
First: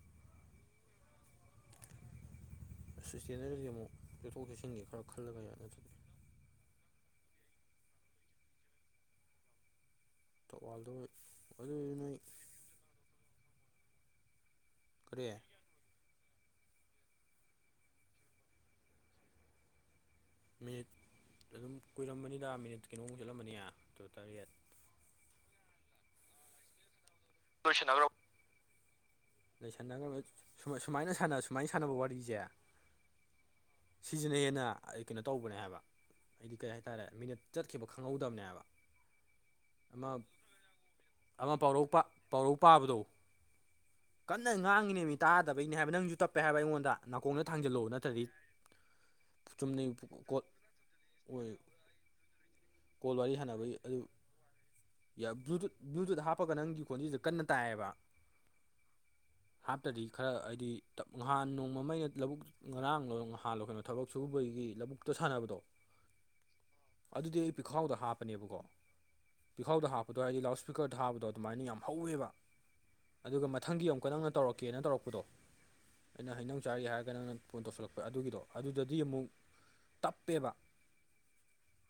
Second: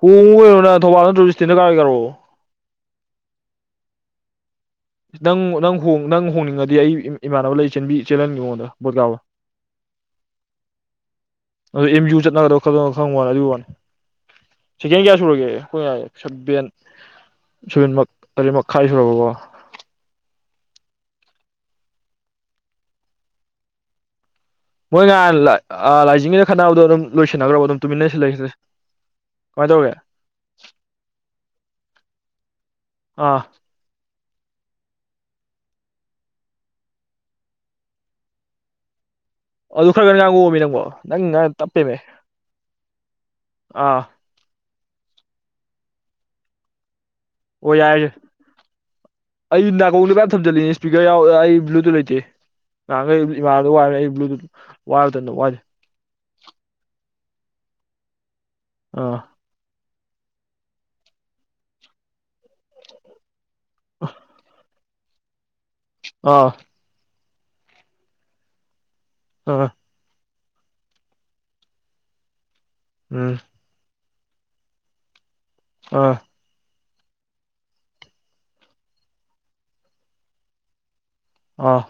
Speaker 2: ꯍꯣꯉꯨ ꯀꯩꯅꯣ ꯅꯪ ꯊꯧꯕꯥꯜꯅ ꯇꯨꯔꯤꯁꯇꯗ ꯀꯥꯔꯛꯑꯣ
Speaker 1: ꯁꯇꯦꯟꯗꯔꯗꯗꯤ ꯑꯃꯨꯛ ꯆꯠꯊꯣꯛ ꯆꯠꯁꯤꯟꯒꯦ ꯈꯔ ꯈꯜꯂꯒ
Speaker 2: ꯅꯪ
Speaker 1: ꯌꯥꯏ
Speaker 2: ꯅꯪ
Speaker 1: ꯅꯠꯇ꯭ꯔꯗꯤ
Speaker 2: ꯅꯪ ꯍꯣꯡꯅꯤꯡꯉꯗꯤ ꯑꯩ ꯏꯃꯥꯟꯅꯕ ꯂꯩ ꯆ ꯆꯦꯜꯍꯟꯒ ꯃꯉꯣꯟꯗ ꯕꯣꯠꯀꯥꯕ
Speaker 1: ꯇꯧꯕꯥꯜꯗꯣ
Speaker 2: ꯑꯗꯣ ꯑꯦꯝ ꯌ ꯌꯨ ꯆꯠꯅꯒꯗꯕ ꯈꯔꯥꯈꯛ ꯈꯪꯕ ꯋꯥꯅꯤ ꯑꯗꯨꯒꯤ ꯋꯥꯅꯤ ꯁꯦꯀꯦꯟ ꯀꯌꯥ
Speaker 1: ꯀꯔꯤ
Speaker 2: ꯁꯨꯔꯒꯦ ꯑꯩꯈꯣꯏ ꯁꯕꯦꯟ ꯁꯕꯦꯟꯃꯛ ꯇꯥꯔꯦꯠꯃꯈꯥꯏ ꯁꯨꯔꯕꯀꯣ
Speaker 1: ꯃꯤꯅꯤꯠ ꯑꯗꯨꯝ ꯀꯨꯏꯔꯝꯃꯥꯅꯤꯗ ꯃꯤꯅꯤꯠ ꯀꯩꯅꯣꯝꯃꯨꯛ ꯆꯠꯂꯝꯃꯥꯅꯤꯗ ꯑꯗꯨ ꯇꯔꯦꯠ
Speaker 2: ꯃꯣꯏ ꯅꯥꯍꯥꯟ ꯂꯥꯏꯖꯤꯡꯒꯤꯗ ꯈꯠꯅꯕꯗ ꯑꯗꯨꯝ ꯂꯣꯏꯁꯤꯟꯅꯈ꯭ꯔꯕ ꯑꯗꯨꯝ ꯇꯨꯃꯤꯟꯅꯁꯤ ꯂꯩ
Speaker 1: ꯂꯩꯁꯟꯅ ꯁꯨꯃꯥꯏꯅ ꯁꯥꯟꯅ ꯁꯨꯃꯥꯏꯅ ꯁꯥꯟꯅꯕ ꯋꯥꯔꯤꯁꯦ
Speaker 2: ꯑꯥ
Speaker 1: ꯁꯤꯁꯤꯅ ꯍꯦꯟꯅ ꯑꯩ ꯀꯩꯅꯣ ꯇꯧꯕꯅꯦ ꯍꯥꯏꯕ ꯑꯩꯗꯤ ꯀꯩ ꯍꯥꯏꯇꯥꯔꯦ ꯃꯤꯅꯠ ꯆꯠꯈꯤꯕ ꯈꯪꯍꯧꯗꯕꯅꯦꯕ
Speaker 2: ꯑꯗꯨ ꯈꯔ ꯈꯔ ꯀꯟ ꯀꯟꯅꯥ ꯉꯥꯡꯑꯣꯅꯪꯕꯣ ꯅꯪ ꯉꯔ
Speaker 1: ꯑꯃ ꯄꯥꯎꯔꯧ
Speaker 2: ꯇꯞꯄꯦꯃꯦ
Speaker 1: ꯄꯥꯎꯔꯧ ꯄꯥꯕꯗꯣ
Speaker 2: ꯑꯥ
Speaker 1: ꯀꯟꯅ ꯉꯥꯡꯉꯤꯅꯦ ꯃꯤ ꯇꯥꯗꯕꯩꯅꯤ ꯍꯥꯏꯕ ꯅꯪꯁꯨ ꯇꯞꯄꯦ ꯍꯥꯏꯕ ꯑꯩꯉꯣꯟꯗ ꯅꯥꯀꯣꯡꯗ
Speaker 2: ꯑꯣ
Speaker 1: ꯊꯥꯡꯖꯜꯂꯛꯑꯣ
Speaker 2: ꯌꯥꯏꯔꯦ
Speaker 1: ꯅꯠꯇ꯭ꯔꯗꯤ
Speaker 2: ꯑꯩ
Speaker 1: ꯆꯨꯝꯅꯩ
Speaker 2: ꯅꯥꯒꯣꯡꯗꯨ ꯀꯥꯏ
Speaker 1: ꯀꯣꯜ
Speaker 2: ꯊꯝꯖꯤꯜꯂꯤꯅꯤꯅꯦ ꯏꯁꯄꯤꯀꯔ ꯌꯥꯎ ꯑꯩ ꯕ꯭ꯂꯨꯇꯨꯠ ꯂꯩꯇꯦ ꯅꯍꯥꯟ
Speaker 1: ꯀꯣꯜ
Speaker 2: ꯒꯥꯏ ꯑꯩ
Speaker 1: ꯋꯥꯔꯤ
Speaker 2: ꯏꯃꯥꯅꯕꯗꯩꯩ
Speaker 1: ꯁꯥꯟꯅꯕꯒꯤ
Speaker 2: ꯋꯥꯏꯕꯅꯦ
Speaker 1: ꯑꯗꯨ
Speaker 2: ꯑꯩ ꯕ꯭ꯂꯨꯇꯨꯠ ꯋꯥꯏꯕ
Speaker 1: ꯏꯌꯥ
Speaker 2: ꯇꯟꯗꯅ ꯋꯥꯏꯗꯦ
Speaker 1: ꯕ꯭ꯂꯨꯇꯨꯠ ꯕ꯭ꯂꯨꯇꯨꯠ ꯍꯥꯞꯄꯒ ꯅꯪꯒꯤ ꯈꯣꯟꯖꯑꯦꯜꯗꯨ ꯀꯟꯅ ꯇꯥꯏꯌꯦꯕ
Speaker 2: ꯑꯥ
Speaker 1: ꯍꯥꯞꯇꯗꯤ ꯈꯔ ꯍꯥꯏꯗꯤꯞ ꯅꯍꯥꯟ ꯅꯣꯡꯃꯥꯑꯃꯥ ꯂꯧꯕꯨꯛ ꯉꯔꯥꯡ ꯂꯧꯔ ꯉꯥꯏꯍꯥꯛ ꯍꯥꯜꯂꯣ ꯀꯩꯅꯣ ꯊꯕꯛ ꯁꯨꯕꯒꯤ ꯂꯧꯕꯨꯛꯇ ꯁꯥꯟꯅꯕꯗꯣ
Speaker 2: ꯑꯥ
Speaker 1: ꯑꯗꯨꯗꯤ ꯑꯩ ꯄꯤꯈꯥꯎꯗ ꯍꯥꯞꯄꯅꯦꯕꯀꯣ
Speaker 2: ꯑꯥ
Speaker 1: ꯄꯤꯈꯥꯎꯗ ꯍꯥꯞꯄ ꯑꯗꯣ ꯍꯥꯏꯗꯤ ꯂꯥꯎꯗ ꯁ꯭ꯄꯤꯀꯔ ꯊꯥꯕꯗꯣ ꯑꯗꯨꯃꯥꯏꯅ ꯌꯥꯝ ꯍꯧꯋꯦꯕ
Speaker 2: ꯎꯝ
Speaker 1: ꯑꯗꯨꯒ ꯃꯊꯪꯒꯤ ꯑꯃꯨꯛ ꯀꯗꯪꯅꯧꯔꯛꯀꯦꯅ ꯇꯧꯔꯛꯄꯗꯣ
Speaker 2: ꯑꯥ
Speaker 1: ꯑꯩꯅ ꯍꯩꯅꯧ ꯆꯥꯔꯤ ꯍꯥꯏꯔꯒꯅ ꯅꯪꯅ ꯐꯣꯟ ꯇꯧꯁꯤꯜꯂꯛꯄ ꯑꯗꯨꯒꯤꯗꯣ ꯑꯗꯨꯗꯗꯤ ꯑꯃꯨꯛ ꯇꯞꯄꯦꯕ
Speaker 2: ꯑꯥ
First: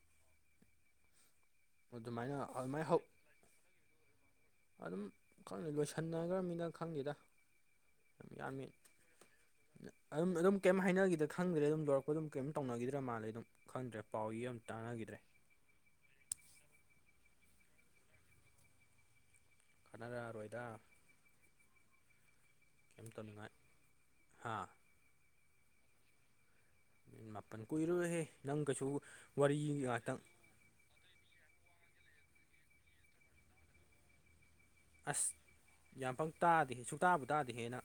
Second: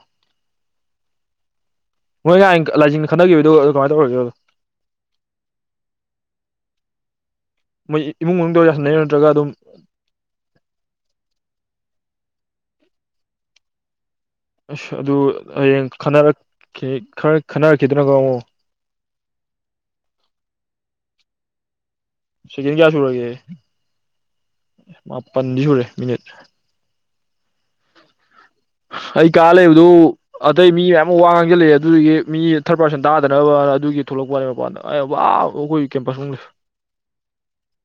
Speaker 2: ꯃꯣꯏ
Speaker 1: ꯑꯗꯨꯃꯥꯏꯅ
Speaker 2: ꯅꯍꯥꯟ
Speaker 1: ꯑꯗꯨꯃꯥꯏꯅ ꯍꯧ
Speaker 2: ꯂꯥꯏꯖꯤꯡꯗ ꯈꯠꯅꯈꯤꯕꯗꯣ ꯑꯗꯨ ꯀꯃꯥꯏꯅ ꯇꯧꯔꯒꯦꯕ
Speaker 1: ꯑꯗꯨꯝ ꯈꯪꯗꯦ ꯂꯣꯏꯁꯟꯅꯈ꯭ꯔꯝꯅꯤꯅ ꯈꯪꯗꯦꯗ
Speaker 2: ꯃꯣꯏ
Speaker 1: ꯌꯥꯝ
Speaker 2: ꯏꯃꯨꯡ ꯃꯅꯨꯡꯗꯣ
Speaker 1: ꯌꯥꯝꯃꯤ
Speaker 2: ꯌꯥꯁꯟꯅꯩꯔꯣ ꯅꯠꯇ꯭ꯔꯒ ꯑꯗꯨꯝ
Speaker 1: ꯑꯗꯨꯝ ꯑꯗꯨꯝ ꯀꯩꯝ ꯍꯥꯏꯅꯈꯤꯗ ꯈꯪꯗ꯭ꯔꯦ ꯑꯗꯨꯝ ꯌꯧꯔꯛꯄꯒ ꯑꯗꯨꯝ ꯀꯩꯝ ꯇꯧꯅꯈꯤꯗ꯭ꯔꯕ ꯃꯥꯜꯂꯦ ꯑꯗꯨꯝ ꯈꯪꯗ꯭ꯔꯦ ꯄꯥꯎ [unintelligible]
Speaker 2: ꯑꯁ ꯑꯗꯨ ꯍꯌꯦꯡ ꯈꯟꯅꯔꯛꯈꯤ ꯈꯔ ꯈꯟꯅꯔꯛꯈꯤꯗꯅꯀꯣ ꯑꯃꯨꯛ
Speaker 1: ꯈꯠꯅꯔꯛꯑꯔꯣꯏꯗ
Speaker 2: ꯁꯦꯒꯦꯟ ꯀꯌꯥ
Speaker 1: ꯀꯩꯝ
Speaker 2: ꯁꯨꯔꯒꯦ
Speaker 1: ꯇꯧꯅꯤꯡꯉꯥꯏ ꯍꯥ
Speaker 2: ꯃꯥꯄꯟꯗꯤ ꯁꯨꯔꯦ ꯃꯤꯅꯤꯠ
Speaker 1: ꯃꯤꯅꯤꯠ ꯃꯥꯄꯟ ꯀꯨꯏꯔꯔꯣꯏꯍꯦ ꯅꯪ ꯀꯩꯁꯨ
Speaker 2: ꯑꯩ ꯀꯥ
Speaker 1: ꯋꯥꯔꯤ
Speaker 2: ꯂꯩꯕꯗꯨ
Speaker 1: ꯉꯥꯛꯇꯪ
Speaker 2: ꯑꯇꯩ ꯃꯤ ꯃꯌꯥꯝ ꯑꯃ ꯋꯥ ꯉꯥꯡꯖꯤꯜꯂꯛꯑꯦ ꯑꯗꯨꯗꯨꯒꯤ ꯃꯤ ꯊꯔꯠ ꯄꯔꯁꯟ ꯇꯥꯗꯅꯕꯅ ꯑꯗꯨꯒꯤ ꯊꯣꯂꯛꯄ ꯋꯥꯅꯦ ꯃꯄꯥꯟꯗ ꯑꯩ
Speaker 1: ꯑꯁ
Speaker 2: ꯑꯋꯥ [unintelligible]
Speaker 1: ꯌꯥꯝ ꯄꯪ
Speaker 2: ꯀꯦꯝꯄꯁꯃꯅꯨꯡ ꯂꯩ
Speaker 1: ꯇꯥꯗꯦꯍꯦ ꯁꯨꯛꯇꯥꯕꯨ ꯇꯥꯗꯦꯍꯦ ꯅꯪ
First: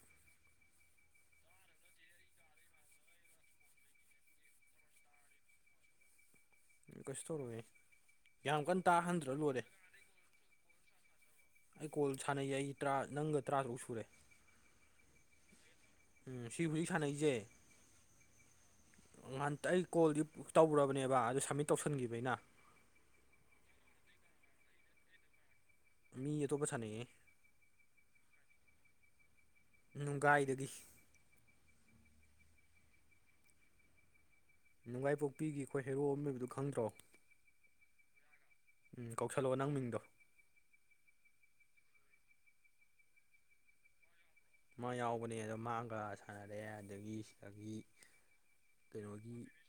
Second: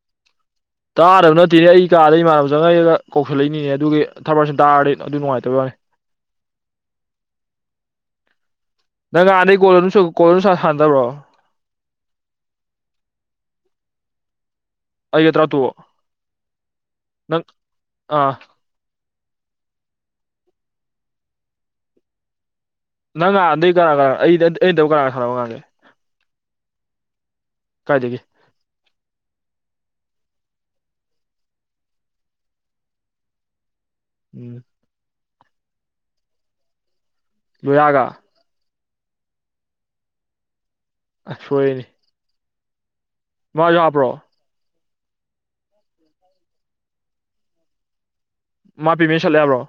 Speaker 2: ꯇꯥꯗꯕ ꯅꯠꯇꯤꯅꯦ ꯑꯩ ꯀꯥꯗ ꯏꯃꯥꯟꯅꯕ ꯆꯪꯉꯛꯑꯒ ꯀꯧꯁꯤꯜꯂꯛꯏꯅꯤꯅꯦ ꯑꯗꯨꯒꯤ ꯊꯔꯠ ꯄꯥꯔꯁꯟ ꯇꯥꯔꯗꯤ ꯑꯗꯨꯏ ꯅꯨꯡꯉꯥꯏꯇꯕꯩ ꯋꯥꯅꯦ
Speaker 1: ꯀꯩꯁ ꯇꯧꯔꯣꯏꯌꯦ ꯌꯥꯝ ꯀꯟ
Speaker 2: ꯅꯪ ꯅꯍꯥꯟꯗꯩ ꯀꯣꯜ [unintelligible] ꯀꯣꯜ ꯁꯨꯁꯥꯟ ꯁꯥꯟꯅꯗꯕ꯭ꯔꯣ
Speaker 1: ꯑꯩ ꯀꯣꯜ ꯁꯥꯟꯅꯩꯌꯦ ꯑꯩ ꯇ꯭ꯔꯥ ꯅꯪꯒ ꯇ꯭ꯔꯥ ꯇꯔꯨꯛ ꯁꯨꯔꯦ
Speaker 2: ꯑꯩꯒ ꯇꯔꯥꯇꯔꯨꯛ
Speaker 1: ꯎꯝ ꯁꯤ ꯍꯨꯖꯤꯛ ꯁꯥꯅꯩꯁꯦ
Speaker 2: ꯅꯪ ꯑꯥ
Speaker 1: ꯉꯥꯟꯇ ꯑꯩ ꯀꯣꯜꯗꯤ ꯇꯧꯒ꯭ꯔꯕꯅꯦꯕ ꯑꯗꯨ ꯁꯝꯃꯤꯠ ꯇꯧꯁꯟꯈꯤꯕ ꯑꯩꯅ
Speaker 2: ꯅꯪ ꯅꯍꯥꯟꯗꯩ ꯀꯅꯥ ꯀꯅꯥ ꯑꯩ ꯑꯩ ꯅꯠꯇꯕ ꯀꯅꯥꯒ ꯁꯥꯟꯅꯕ ꯅꯍꯥꯟꯒꯩ
Speaker 1: ꯃꯤ ꯑꯇꯣꯞꯄ ꯁꯥꯟꯅꯩꯌꯦ
Speaker 2: ꯀꯥꯏꯗꯒꯤ
Speaker 1: ꯅꯨꯡꯒꯥꯏꯗꯒꯤ
Speaker 2: ꯎꯝ
Speaker 1: ꯅꯨꯡꯉꯥꯏꯄꯣꯛꯄꯤꯒꯤ ꯈꯣꯏ ꯍꯦꯔꯣ ꯑꯃ ꯂꯩꯕꯗꯨ ꯈꯪꯗ꯭ꯔꯣ
Speaker 2: ꯂꯣꯌꯥꯒ
Speaker 1: ꯎꯝ ꯀꯧꯁꯜꯂꯛꯑꯣ ꯅꯪ ꯃꯤꯡꯗꯣ
Speaker 2: ꯑ ꯁꯣꯏꯔꯦꯅꯦ ꯃꯥꯁꯨ ꯍꯥꯞꯄ꯭ꯔꯣ
Speaker 1: ꯃꯥ ꯌꯥꯎꯕꯅꯦ ꯑꯗꯣ ꯃꯥꯒ ꯁꯥꯟꯅꯔꯦ ꯑꯗꯒꯤ ꯁꯤꯗꯒꯤ
Speaker 2: ꯃꯥ ꯄꯦꯃꯦꯟ ꯁꯠꯂꯦ
Speaker 1: ꯀꯩꯅꯣꯒꯤ
Speaker 2: ꯍꯥꯏꯕ꯭ꯔꯣ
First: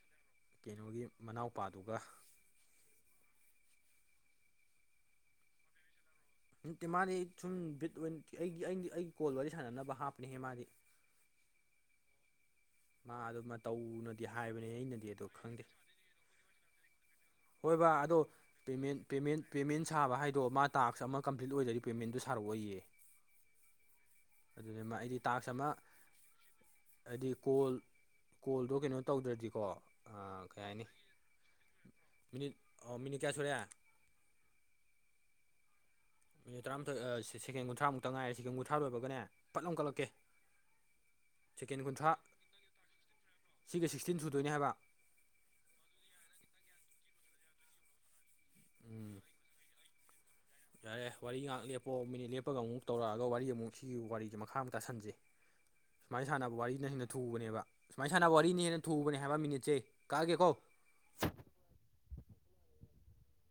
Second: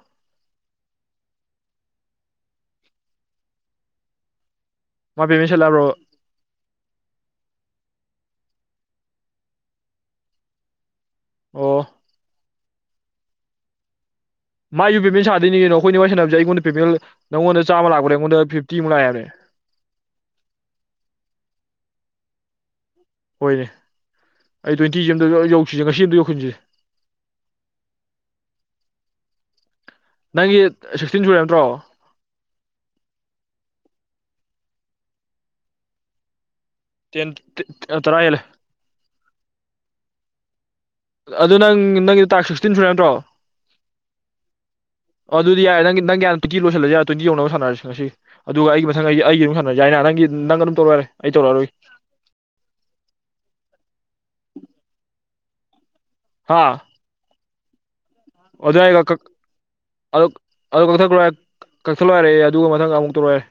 Speaker 1: ꯀꯩꯅꯣꯒꯤ ꯃꯅꯥꯎꯄꯥꯗꯨꯒ
Speaker 2: ꯃꯥ ꯄꯦꯃꯦꯟ ꯁꯦꯠꯂꯥꯕ꯭ꯔꯣ
Speaker 1: ꯅꯠꯇꯦ ꯃꯥꯗꯤ ꯁꯨꯝ ꯕꯤꯠ ꯑꯣꯏ ꯑꯩꯒꯤ ꯑꯩ ꯑꯩ ꯀꯣꯜ ꯋꯥꯔꯤ ꯁꯥꯟꯅꯅꯕ ꯍꯥꯞꯄꯅꯦꯍꯦ ꯃꯥꯗꯤ
Speaker 2: ꯑꯣ
Speaker 1: ꯃꯥ ꯗꯣ ꯃꯇꯧꯅ ꯗꯤ ꯍꯥꯏꯕꯅꯦ
Speaker 2: ꯃꯥꯏꯁꯨ
Speaker 1: ꯑꯩꯅꯗꯤ
Speaker 2: ꯄꯦꯃꯦꯟ
Speaker 1: ꯑꯗꯣ
Speaker 2: ꯁꯥꯗꯣꯏꯅꯤ
Speaker 1: ꯈꯪꯗꯦ
Speaker 2: ꯀꯩꯅꯣ ꯑꯩꯈꯣꯏꯅꯤ ꯋꯥꯔꯤ ꯁꯥꯟꯅꯕꯁꯦ ꯑꯩꯉꯣꯟꯗ ꯄꯦꯃꯦꯟ ꯅꯪꯉꯣꯟꯗ
Speaker 1: ꯍꯣꯏ
Speaker 2: ꯆꯥꯝꯃ
Speaker 1: ꯕꯥ
Speaker 2: ꯂꯥꯛꯄꯅꯦ
Speaker 1: ꯑꯗꯣ
Speaker 2: ꯑꯩꯉꯣꯟꯗ ꯐꯤꯐꯇꯤꯃꯨꯛ
Speaker 1: ꯄꯦꯃꯦꯟ
Speaker 2: ꯂꯥꯛꯑꯦ ꯍꯥꯏꯕꯅꯦ
Speaker 1: ꯄꯦꯃꯦꯟ ꯄꯦꯃꯦꯟ ꯁꯥꯕ ꯍꯥꯏꯗꯣ ꯃꯥ ꯇꯥꯛꯁ ꯑꯃ ꯀꯝꯄ꯭ꯂꯤꯠ ꯂꯣꯏꯗ꯭ꯔꯗꯤ ꯄꯦꯃꯦꯟꯗꯣ ꯁꯥꯔꯛ ꯑꯣꯏꯌꯦ
Speaker 2: ꯍꯣꯏꯅꯦ ꯑꯩ ꯇ꯭ꯋꯦꯟꯇꯤꯁꯦ
Speaker 1: ꯑꯩꯗꯤ
Speaker 2: ꯑꯝꯇ
Speaker 1: ꯇꯥꯛꯁ ꯑꯃ
Speaker 2: ꯌꯧꯁꯤꯁꯦ ꯉꯁꯤ ꯑꯝꯇ ꯌꯧꯁꯤꯟꯁꯦ
Speaker 1: ꯍꯥꯏꯗꯤ ꯀꯣꯜ ꯀꯣꯜꯗꯣ ꯀꯩꯅꯣ ꯇꯧꯗ꯭ꯔꯗꯤꯀꯣ
Speaker 2: ꯅꯪꯒꯤ
Speaker 1: ꯀꯩ ꯍꯥꯏꯅꯤ
Speaker 2: ꯁꯤꯛꯁꯇꯤꯟ ꯁꯨꯔꯦ ꯍꯥꯏꯕ ꯅꯠꯇ꯭ꯔꯣ
Speaker 1: ꯃꯤꯅꯤꯠ ꯑ ꯃꯤꯅꯤꯠ ꯀꯌꯥ ꯁꯨꯔꯦ ꯃꯤꯅꯤꯠ ꯇꯔꯥꯝꯊꯣꯏ ꯑ
Speaker 2: ꯇꯦꯟ
Speaker 1: ꯁꯦ ꯁꯦꯀꯦꯟ ꯀꯨꯟꯊ꯭ꯔꯥꯃꯨꯛꯇꯪ
Speaker 2: ꯇꯔꯥ
Speaker 1: ꯉꯥꯏꯔꯦ
Speaker 2: ꯍꯦꯜꯂꯦ
Speaker 1: ꯁꯦꯀꯦꯟ ꯀꯨꯟꯊ꯭ꯔꯥ ꯂꯣꯏꯕꯒꯅꯦ ꯐꯠ ꯂꯥꯎꯟ ꯀꯠꯂꯛꯀꯦ
Speaker 2: ꯑꯗꯨ ꯅꯪ
Speaker 1: ꯁꯦꯀꯦꯟ ꯀꯨꯟꯊ꯭ꯔꯥ
Speaker 2: ꯅꯪꯒꯤꯗꯣ ꯇꯥꯛꯁ ꯁꯤꯛꯁ꯭ꯇꯤꯟ ꯁꯨꯔꯦ ꯍꯥꯏꯕ ꯅꯠꯇ꯭ꯔꯣ
Speaker 1: ꯁꯤꯒ ꯁꯤꯛꯁꯇꯤꯟ ꯁꯨꯗꯣꯏꯅꯦ ꯍꯥꯏꯕ
Speaker 2: ꯑꯣ ꯑꯗꯨꯗꯤ ꯌꯥꯔꯦ ꯅꯪꯒꯤ ꯅꯪꯒꯤ ꯍꯥꯟꯅ ꯇ꯭ꯋꯦꯟꯇꯤ ꯂꯣꯏꯁꯜꯂꯁꯦ ꯌꯥꯔꯦ ꯇ꯭ꯋꯦꯟꯇꯤ ꯌꯧꯅꯕ ꯁꯥꯟꯅꯔꯁꯦ ꯉꯁꯤꯒꯤ ꯑꯗꯨꯒ ꯑꯩꯒꯤ ꯃꯊꯪ
Speaker 1: ꯎꯝ
Speaker 2: ꯑꯩꯒꯤ ꯑꯩꯒꯤ ꯑꯃꯨꯛ ꯁꯥꯟꯅꯔꯁꯦ ꯌꯥꯏꯅ ꯅꯪꯒꯤ ꯅꯪ ꯑꯗꯨꯝ ꯇꯧꯔꯛꯑꯣ ꯌꯥꯔꯦ ꯑꯩ ꯇꯧꯔꯛꯑꯔꯣꯏ
Speaker 1: ꯑꯣ ꯃꯤꯅꯤꯠ ꯂꯦꯞꯄꯒ ꯑꯃꯨꯛ ꯇꯧꯔꯛꯑꯒ ꯋꯥꯔꯤ ꯑꯃꯨꯛ ꯁꯤꯒꯤ ꯋꯥꯔꯤꯖꯦ ꯃꯈꯥ ꯑꯃꯨꯛ ꯇꯥꯁꯟꯖꯤ ꯁꯨꯃꯥꯏ ꯁꯥꯟꯅꯕ
Speaker 2: ꯍꯥ
Speaker 1: ꯋꯥꯔꯤꯅ ꯍꯦꯡꯅ ꯊꯨꯕꯅꯦꯕ ꯁꯨꯃꯥꯏ ꯁꯥꯟꯅꯕ ꯋꯥꯔꯤꯅ
Speaker 2: ꯑꯗꯨ
Speaker 1: ꯍꯦꯟꯅ
Speaker 2: ꯌꯥꯏ
Speaker 1: ꯊꯨꯕꯅꯦ
Speaker 2: ꯑꯗꯨ
Speaker 1: ꯍꯥꯏꯕ ꯃꯤꯅꯤꯠꯁꯦ ꯀꯛꯑꯒꯦꯀꯣ
Speaker 2: ꯑꯗꯨ ꯀꯛꯊꯠꯈ꯭ꯔꯣ ꯌꯥꯔꯦ ꯀꯛꯊꯠꯂꯣ ꯌꯥꯔꯦ ꯑꯗꯨ ꯃꯊꯪ ꯑꯃꯨꯛ ꯇꯧꯔꯛꯑꯣ ꯌꯥꯔꯦ